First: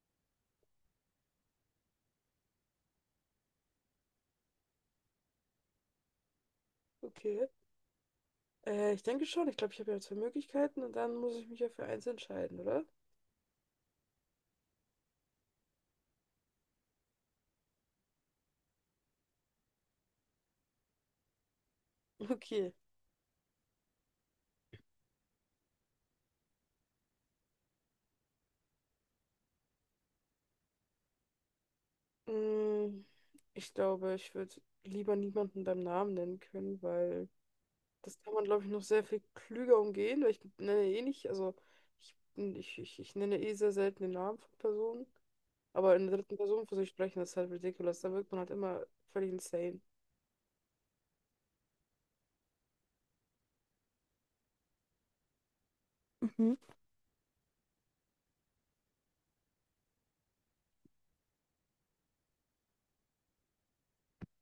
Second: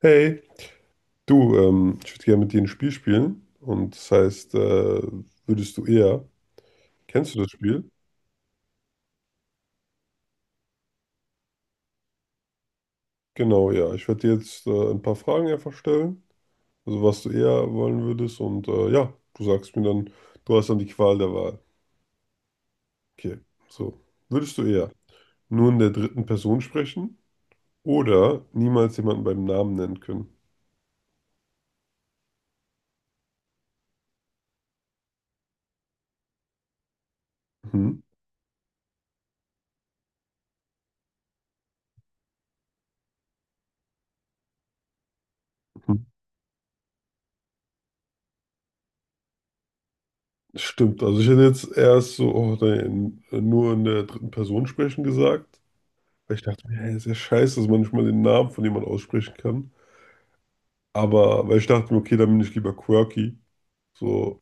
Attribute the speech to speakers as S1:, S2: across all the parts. S1: Hey, du, ich würde gerne mit dir ein Spiel spielen. Und das heißt, würdest du eher. Kennst du
S2: Okay.
S1: das Spiel?
S2: Ich denke schon. Ich glaube, ich habe ja zwei Möglichkeiten und dann muss ich mich ja für eins entscheiden, oder?
S1: Genau, ja. Ich werde dir jetzt ein paar Fragen einfach stellen. Also, was du eher wollen würdest. Und ja, du sagst mir dann, du hast dann die Qual der Wahl.
S2: Okay.
S1: Okay, so. Würdest du eher nur in der dritten Person sprechen oder niemals jemanden beim Namen nennen können?
S2: Mm, ich glaube, ich würde lieber niemanden beim Namen nennen können, weil
S1: Mhm.
S2: das kann man, glaube ich, noch sehr viel klüger umgehen, weil ich nenne eh nicht, also ich nenne eh sehr selten den Namen von Personen, aber
S1: Mhm.
S2: in der dritten Person für sich sprechen, das ist halt ridiculous. Da wirkt man halt immer völlig insane.
S1: Stimmt, also ich hätte jetzt erst so, oh, nein, nur in der dritten Person sprechen gesagt. Weil ich
S2: Mhm.
S1: dachte mir, hey, ist ja scheiße, dass man nicht mal den Namen von jemandem aussprechen kann. Aber, weil ich dachte mir, okay, dann bin ich lieber quirky. So,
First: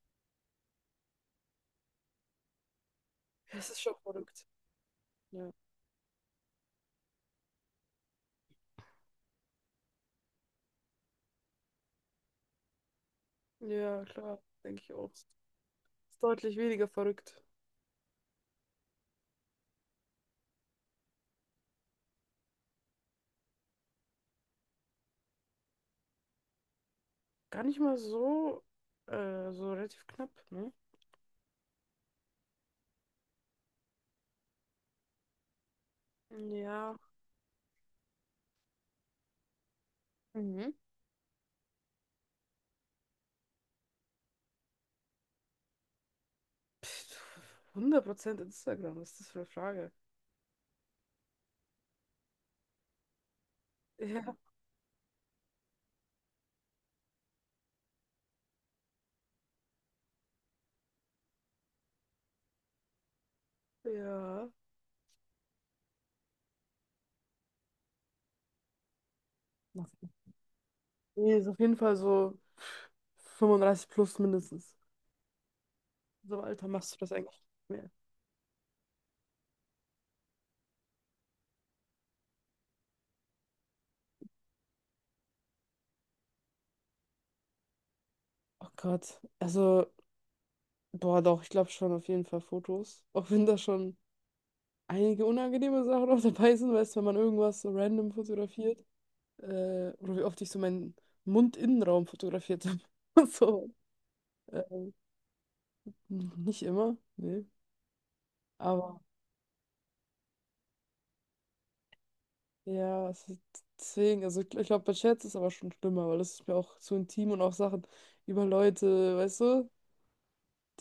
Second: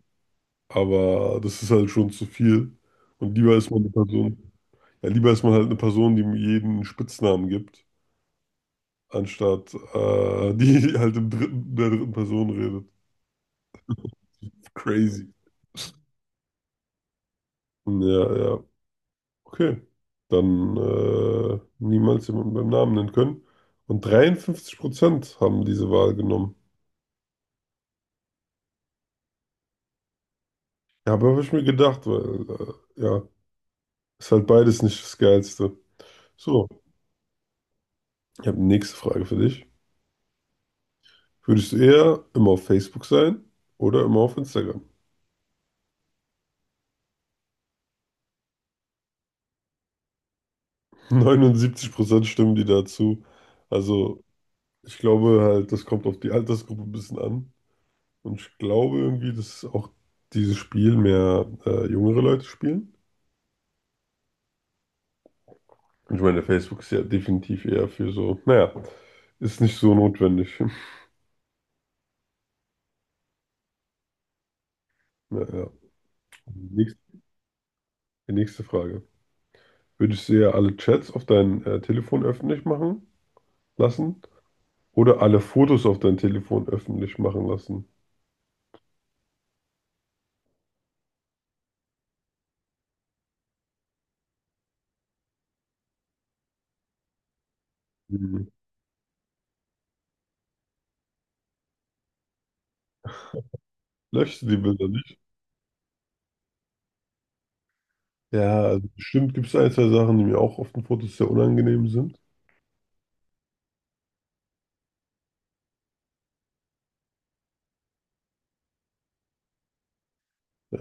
S1: aber das ist halt schon zu viel. Und lieber ist
S2: Das
S1: man
S2: ist
S1: eine
S2: schon verrückt.
S1: Person, ja, lieber ist
S2: Ja.
S1: man halt eine Person, die mir jeden Spitznamen gibt, anstatt die halt der dritten Person redet.
S2: Ja, klar, denke ich auch.
S1: Crazy.
S2: Ist deutlich weniger verrückt.
S1: Ja, ja. Okay. Dann niemals jemanden beim Namen nennen können. Und 53% haben diese Wahl genommen.
S2: Gar nicht mal so, so relativ knapp, ne?
S1: Ja, aber habe ich mir gedacht, weil, ja, ist halt beides nicht das Geilste. So,
S2: Ja.
S1: ich habe die nächste Frage für dich.
S2: Mhm.
S1: Würdest du eher immer auf Facebook sein oder immer auf Instagram?
S2: Pff, 100% Instagram, was ist das für eine Frage?
S1: 79% stimmen die dazu. Also,
S2: Ja,
S1: ich glaube halt, das kommt auf die Altersgruppe ein bisschen an. Und ich glaube irgendwie, dass auch dieses Spiel mehr jüngere Leute spielen.
S2: ja.
S1: Und ich meine, Facebook ist ja definitiv eher für so, naja, ist nicht so notwendig.
S2: Nee, ist auf jeden Fall so 35 plus mindestens.
S1: Naja,
S2: So im Alter
S1: die
S2: machst du
S1: nächste
S2: das eigentlich nicht mehr.
S1: die nächste Frage. Würdest du ja alle Chats auf dein Telefon öffentlich machen lassen oder alle Fotos auf dein Telefon öffentlich machen lassen?
S2: Oh Gott. Also, boah, doch, ich glaube schon auf jeden Fall Fotos. Auch wenn da schon einige unangenehme Sachen auch dabei sind, weißt du, wenn man irgendwas so random
S1: Hm.
S2: fotografiert. Oder wie oft ich so meinen Mundinnenraum fotografiert habe. So.
S1: Löschst du die
S2: Äh,
S1: Bilder nicht?
S2: nicht immer, nee.
S1: Ja, also
S2: Aber
S1: bestimmt gibt es ein, zwei Sachen, die mir auch auf den Fotos sehr unangenehm sind.
S2: ja, es ist, deswegen, also ich glaube, bei Chats ist aber schon schlimmer, weil das ist mir auch zu intim und auch Sachen über Leute, weißt du,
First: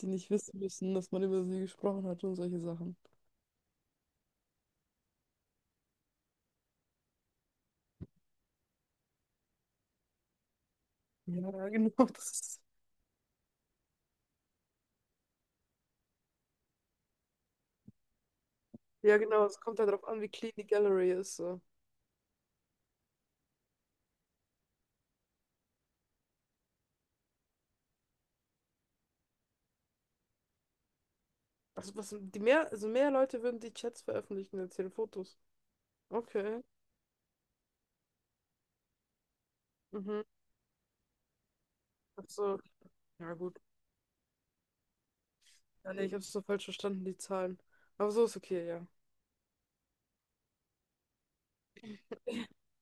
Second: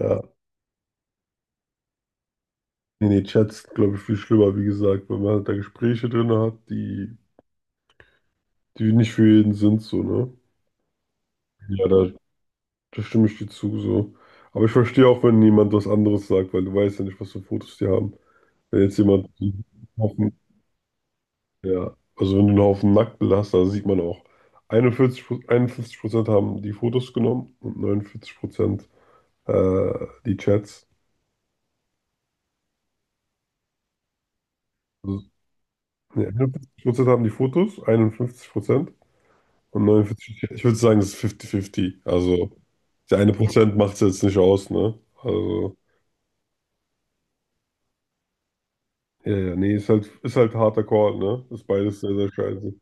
S2: die nicht wissen müssen, dass man über sie gesprochen hat und solche Sachen.
S1: nee, nee, Chats, glaube ich, viel schlimmer, wie gesagt, weil man halt da Gespräche drin hat, die, die nicht für jeden sind, so, ne?
S2: Ja,
S1: Ja,
S2: genau,
S1: da,
S2: das ist,
S1: da stimme ich dir zu, so. Aber ich verstehe auch, wenn jemand was anderes sagt, weil du weißt ja nicht, was für Fotos die haben. Wenn jetzt
S2: ja,
S1: jemand.
S2: genau, es kommt halt darauf an, wie clean die Gallery ist. So.
S1: Ja, also wenn du einen Haufen Nacktbilder hast, da sieht man auch, 41, 51% haben die Fotos genommen und 49% die Chats.
S2: Also, was, die mehr, also mehr Leute würden die Chats veröffentlichen als ihre
S1: Also,
S2: Fotos.
S1: nee,
S2: Okay.
S1: 51% haben die Fotos, 51% und
S2: Mhm.
S1: 49 die. Ich würde sagen, es ist 50-50.
S2: Ach
S1: Also
S2: so,
S1: der eine
S2: ja, gut.
S1: Prozent macht es jetzt nicht aus, ne? Also,
S2: Ja, nee, ich habe es so falsch verstanden, die Zahlen. Aber so ist okay, ja.
S1: ja, ja, nee, ist halt harter Call, ne? Ist beides sehr, sehr scheiße.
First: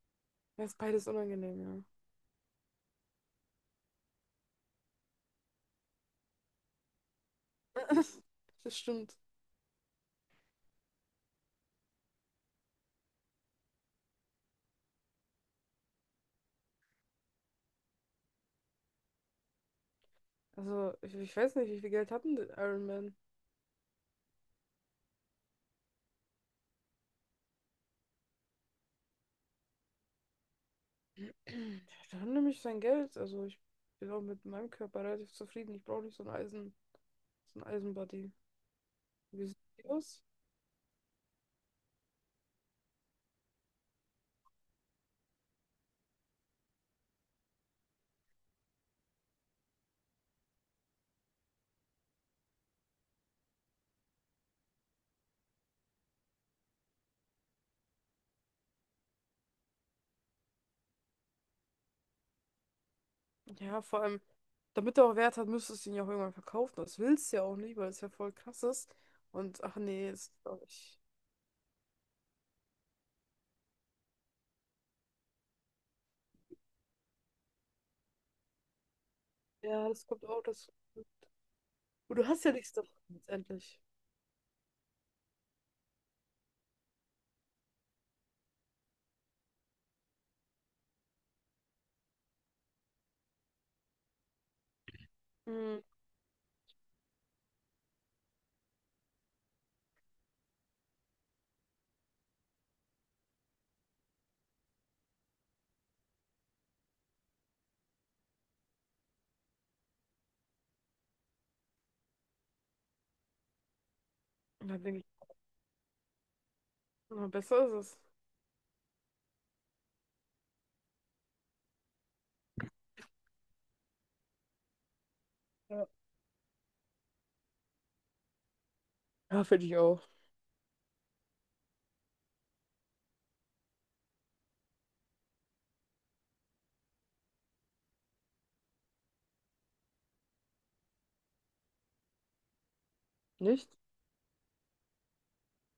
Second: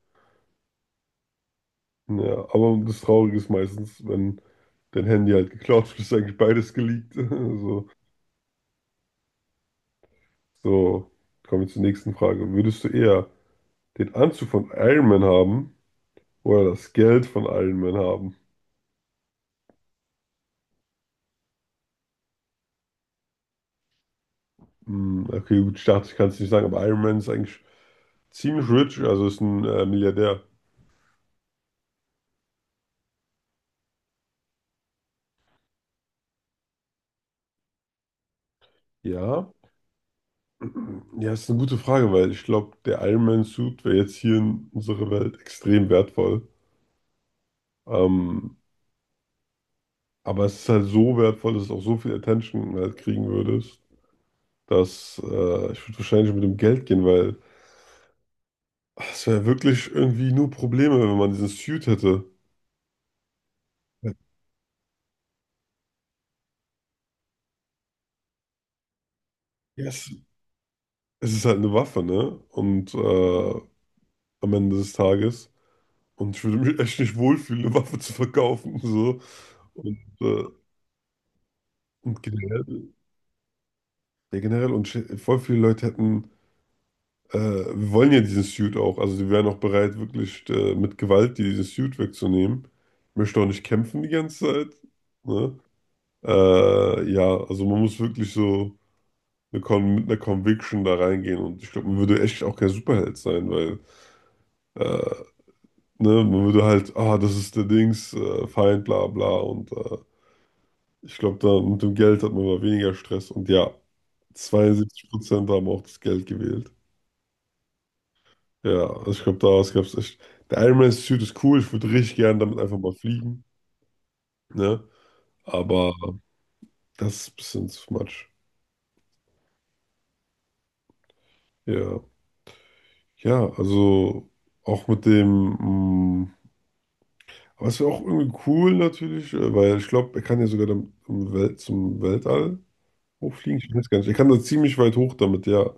S2: Ja, ist beides unangenehm, ja.
S1: Ja, aber das Traurige ist meistens, wenn dein Handy halt geklaut wird, ist eigentlich beides geleakt. So.
S2: Das stimmt.
S1: So, kommen wir zur nächsten Frage. Würdest du eher den Anzug von Iron Man haben oder das Geld von Iron Man haben?
S2: Also, ich weiß nicht, wie viel Geld hatten denn der Iron Man?
S1: Hm, okay, gut, ich dachte, ich kann es nicht sagen, aber Iron Man ist eigentlich ziemlich rich, also ist ein Milliardär.
S2: Der hat nämlich sein Geld. Also, ich bin auch mit meinem Körper relativ zufrieden. Ich brauche nicht so ein Eisen, so ein Eisenbody. Wie
S1: Ja,
S2: sieht die aus?
S1: ja, ist eine gute Frage, weil ich glaube, der Iron Man Suit wäre jetzt hier in unserer Welt extrem wertvoll. Ähm, aber es ist halt so wertvoll, dass es auch so viel Attention halt kriegen würdest, dass ich würde wahrscheinlich mit dem Geld gehen, weil das wäre wirklich irgendwie nur Probleme, wenn man diesen Suit hätte.
S2: Ja, vor allem, damit er auch Wert hat, müsstest du ihn ja auch irgendwann verkaufen. Das willst du ja auch nicht, weil es ja voll krass ist. Und, ach
S1: Yes.
S2: nee,
S1: Es,
S2: ist auch nicht.
S1: ist halt eine Waffe, ne? Und am Ende des Tages. Und ich würde mich echt nicht wohlfühlen, eine Waffe zu verkaufen. So.
S2: Ja,
S1: Und,
S2: das kommt auch
S1: äh,
S2: dazu. Und
S1: und
S2: du hast ja nichts
S1: generell,
S2: davon, letztendlich.
S1: ja, generell, voll viele Leute hätten, wir wollen ja diesen Suit auch. Also die wären auch bereit, wirklich mit Gewalt dir diesen Suit wegzunehmen. Ich möchte auch nicht kämpfen die ganze Zeit. Ne?
S2: Mhm.
S1: Ja, also man muss wirklich so. Eine Con mit einer Conviction da reingehen und ich glaube, man würde echt auch kein Superheld sein, weil äh, ne, man würde halt, ah, das ist der Dings, Feind, bla bla und ich glaube, da mit dem Geld hat man mal weniger Stress und ja,
S2: Dann denke ich,
S1: 72% haben auch das Geld gewählt.
S2: na, besser ist es.
S1: Ja, also ich glaube, daraus gab es echt. Der Iron Man Suit ist cool, ich würde richtig gern damit einfach mal fliegen, ne?
S2: Ja,
S1: Aber das ist ein bisschen too much.
S2: ja finde ich auch.
S1: Ja, ja, also auch mit dem. mm, Aber es wäre auch irgendwie cool natürlich, weil ich glaube, er kann ja sogar dann zum Weltall hochfliegen.
S2: Nicht?
S1: Ich weiß gar nicht. Er kann da ziemlich weit hoch damit, ja.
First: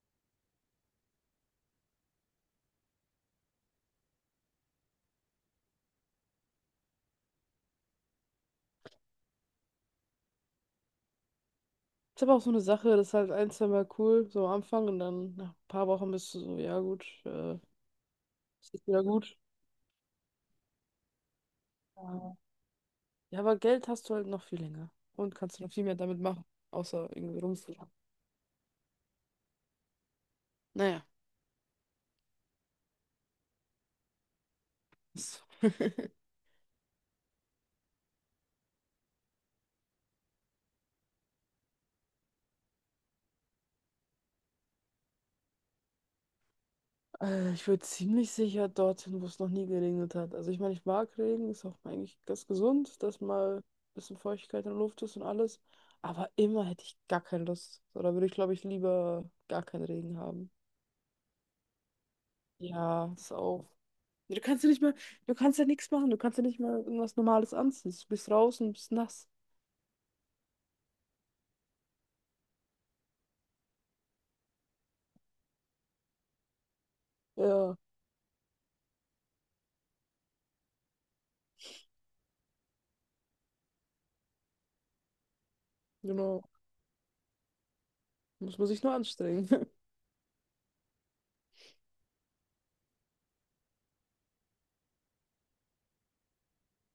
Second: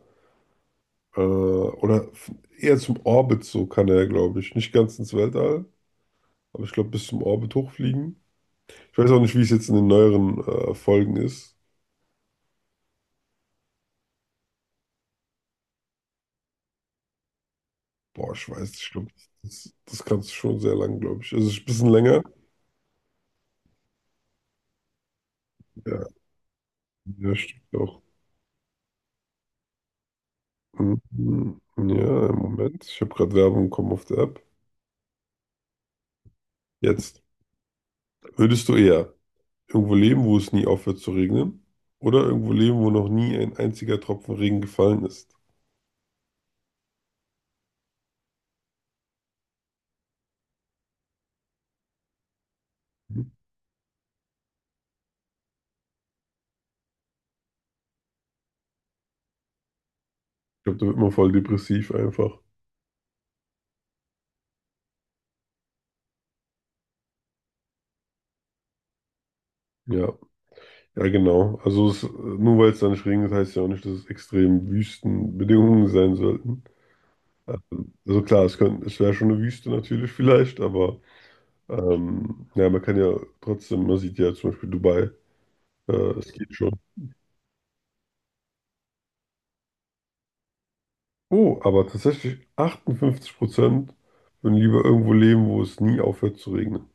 S1: Oder eher zum Orbit so kann er, glaube ich. Nicht ganz ins Weltall, aber ich glaube bis zum Orbit hochfliegen. Ich weiß auch nicht, wie es jetzt in den neueren Folgen ist.
S2: Ist aber auch so eine Sache, das ist halt ein, zwei Mal cool, so am Anfang und dann nach ein paar Wochen bist du so, ja gut,
S1: Boah, ich weiß
S2: ist
S1: nicht,
S2: jetzt
S1: ich
S2: wieder
S1: glaube,
S2: gut.
S1: das kannst du schon sehr lang, glaube ich. Also ein bisschen länger.
S2: Ja. Ja, aber Geld hast du halt noch viel länger und kannst du noch viel mehr
S1: Ja,
S2: damit machen, außer
S1: ja,
S2: irgendwie
S1: stimmt
S2: rumfliegen.
S1: auch. Mhm.
S2: Naja.
S1: Mhm. Ja, im Moment. Ich habe gerade Werbung bekommen auf der App.
S2: Ist.
S1: Jetzt würdest du eher. Irgendwo leben, wo es nie aufhört zu regnen. Oder irgendwo leben, wo noch nie ein einziger Tropfen Regen gefallen ist.
S2: Ich würde ziemlich sicher dorthin, wo es noch nie geregnet hat. Also ich meine, ich mag Regen, ist auch eigentlich ganz gesund, dass
S1: Ich
S2: mal ein bisschen Feuchtigkeit in der Luft ist und alles. Aber immer hätte ich gar keine Lust. So, da würde ich, glaube ich, lieber gar keinen Regen haben.
S1: glaube, da wird man voll depressiv einfach.
S2: Ja, ist auch. Du kannst ja nicht mal, du kannst ja nichts machen, du kannst ja nicht mal irgendwas Normales anziehen. Du bist raus und bist nass.
S1: Ja, ja, genau. Also es, nur weil es da nicht regnet, heißt ja auch nicht, dass es extrem Wüstenbedingungen sein sollten.
S2: Ja,
S1: Also klar, es könnte, es wäre schon eine Wüste natürlich vielleicht, aber ja, man kann ja trotzdem, man sieht ja zum Beispiel Dubai, äh, es
S2: genau.
S1: geht schon.
S2: Muss man sich nur anstrengen.
S1: Oh, aber tatsächlich 58% würden lieber irgendwo leben, wo es nie aufhört zu regnen.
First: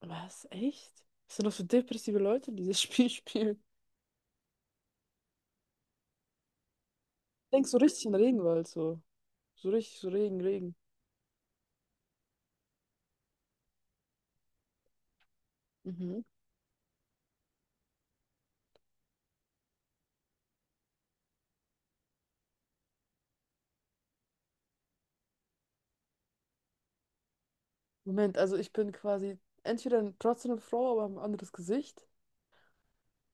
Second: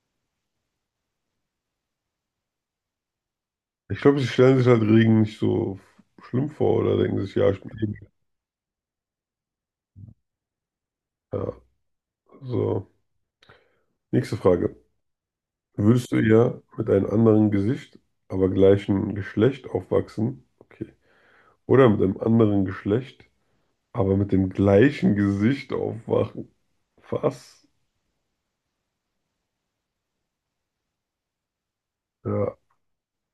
S2: Was? Echt? Was sind das für depressive Leute, die das Spiel spielen?
S1: Ich glaube, sie stellen sich halt Regen nicht so schlimm vor oder denken sich, ja, ich
S2: Denkst so
S1: bin eh.
S2: richtig in den Regenwald, so. So richtig, so Regen, Regen.
S1: Ja, so. Nächste Frage. Würdest du
S2: Mhm.
S1: eher mit einem anderen Gesicht, aber gleichen Geschlecht aufwachsen? Okay. Oder mit einem anderen Geschlecht, aber mit dem gleichen Gesicht aufwachen? Was?
S2: Moment, also ich bin quasi entweder trotzdem eine Frau, aber ein anderes Gesicht.
S1: Ja.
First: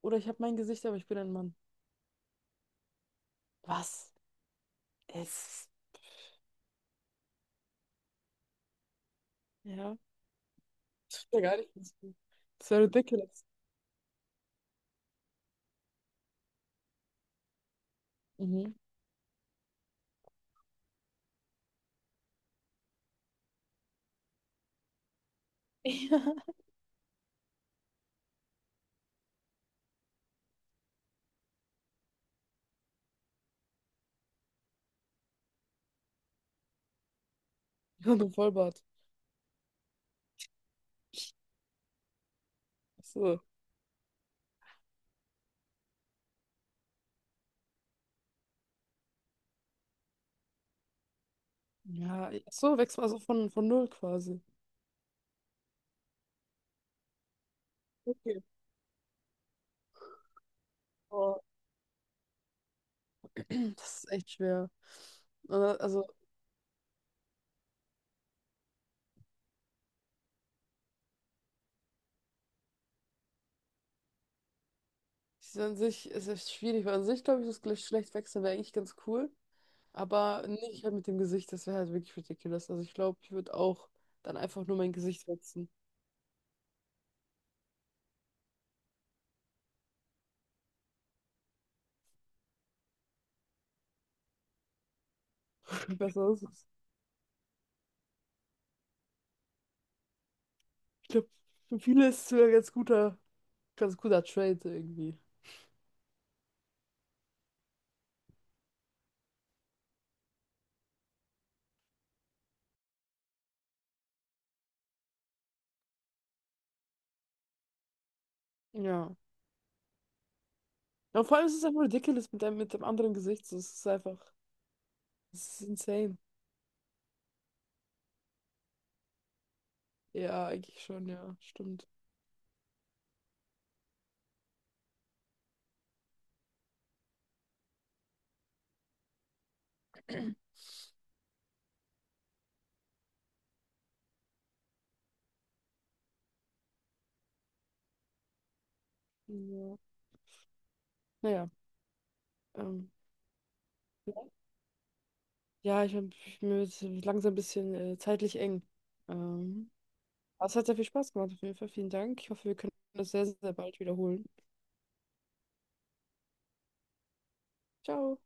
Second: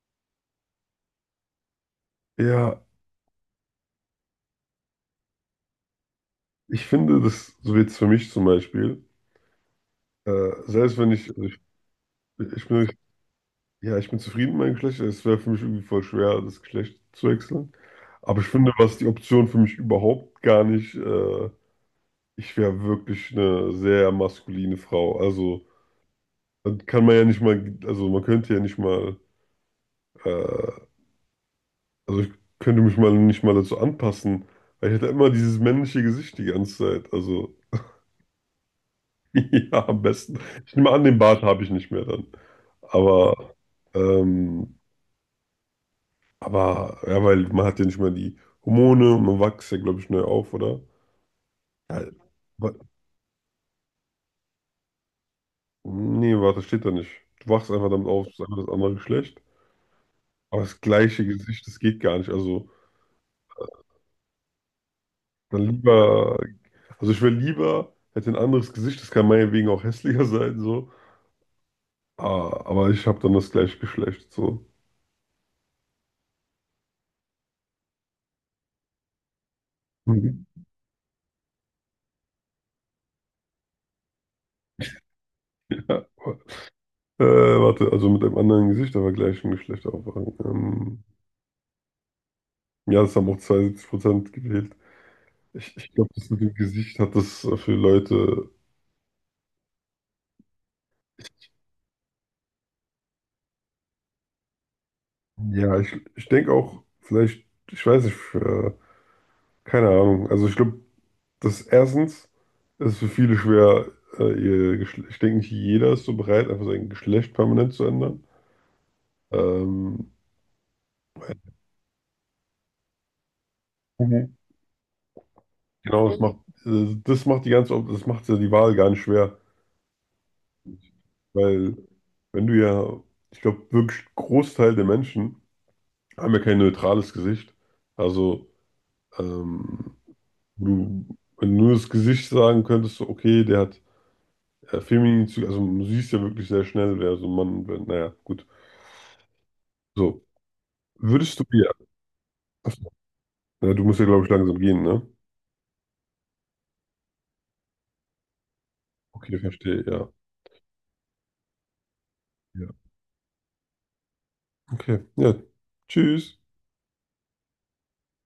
S2: Oder ich habe mein Gesicht, aber ich bin ein Mann.
S1: Ja,
S2: Was? Es.
S1: ich finde das, so jetzt für mich zum Beispiel,
S2: Ja.
S1: selbst wenn
S2: Das
S1: ich, also
S2: wäre gar
S1: ich,
S2: nicht.
S1: ich
S2: Das wäre
S1: bin,
S2: ridiculous.
S1: ja, ich bin zufrieden mit meinem Geschlecht, es wäre für mich irgendwie voll schwer, das Geschlecht zu wechseln. Aber ich finde,
S2: Mhm.
S1: was die Option für mich überhaupt gar nicht, ich wäre wirklich eine sehr maskuline Frau. Also, dann kann man ja nicht mal, also man könnte ja nicht mal, äh, also ich könnte mich mal nicht mal dazu anpassen, weil ich hätte immer dieses männliche Gesicht die ganze Zeit. Also,
S2: Ja. Und ein Vollbart.
S1: ja, am besten. Ich nehme an, den Bart habe ich nicht mehr dann.
S2: Achso.
S1: Aber, ähm, aber, ja, weil man hat ja nicht mal die Hormone und man wächst ja, glaube ich, neu auf, oder?
S2: Ja, ach
S1: Ja,
S2: so wächst man also von null quasi.
S1: nee, warte, steht da nicht. Du wachst einfach damit auf, es ist
S2: Okay.
S1: einfach das andere Geschlecht. Aber das gleiche
S2: Boah.
S1: Gesicht, das geht gar nicht. Also,
S2: Das ist echt schwer. Äh,
S1: dann
S2: Also,
S1: lieber, also ich wäre lieber, hätte ein anderes Gesicht, das kann meinetwegen auch hässlicher sein, so. Ah, aber ich habe dann das gleiche Geschlecht, so.
S2: es ist an sich es ist schwierig, weil an sich glaube ich, das Geschlecht wechseln wäre eigentlich ganz cool.
S1: Mhm.
S2: Aber nicht halt mit dem Gesicht, das wäre halt wirklich ridiculous. Also, ich glaube, ich würde auch dann einfach nur mein Gesicht wechseln.
S1: Ja. Warte, also mit einem anderen Gesicht, aber gleichem Geschlecht aufwachen. Ja, das haben auch 72% gewählt. Ich glaube, das
S2: Besser
S1: mit
S2: ist
S1: dem
S2: es.
S1: Gesicht hat das für Leute.
S2: Ich glaube, für viele ist es sogar ein ganz guter Trade irgendwie.
S1: Ja, ich denke auch, vielleicht, ich weiß nicht, keine Ahnung. Also ich glaube, das erstens ist für viele schwer, ich denke nicht jeder ist so bereit, einfach sein Geschlecht permanent zu ändern.
S2: Ja.
S1: Ähm,
S2: Ja, und vor allem ist es einfach ridiculous mit dem anderen Gesicht. So, es ist einfach,
S1: Mhm.
S2: es ist
S1: Genau,
S2: insane.
S1: das macht ja die Wahl gar nicht schwer,
S2: Ja, eigentlich schon, ja,
S1: weil
S2: stimmt.
S1: wenn du ja, ich glaube, wirklich Großteil der Menschen haben ja kein neutrales Gesicht. Also ähm, du, wenn du nur das Gesicht sagen könntest, so, okay, der hat feminin, Züge, also du siehst ja wirklich sehr schnell, wer so ein Mann, und naja, gut.
S2: Ja.
S1: So. Würdest du
S2: Naja,
S1: dir,
S2: ähm,
S1: achso, ja, du musst ja, glaube ich, langsam gehen, ne?
S2: ja, ich bin mir wird's langsam ein bisschen zeitlich eng.
S1: Okay,
S2: Ähm,
S1: verstehe, ja.
S2: aber es hat sehr viel Spaß gemacht, auf jeden Fall. Vielen Dank. Ich hoffe, wir
S1: Ja.
S2: können das sehr, sehr bald wiederholen.
S1: Okay, ja. Tschüss.
S2: Ciao.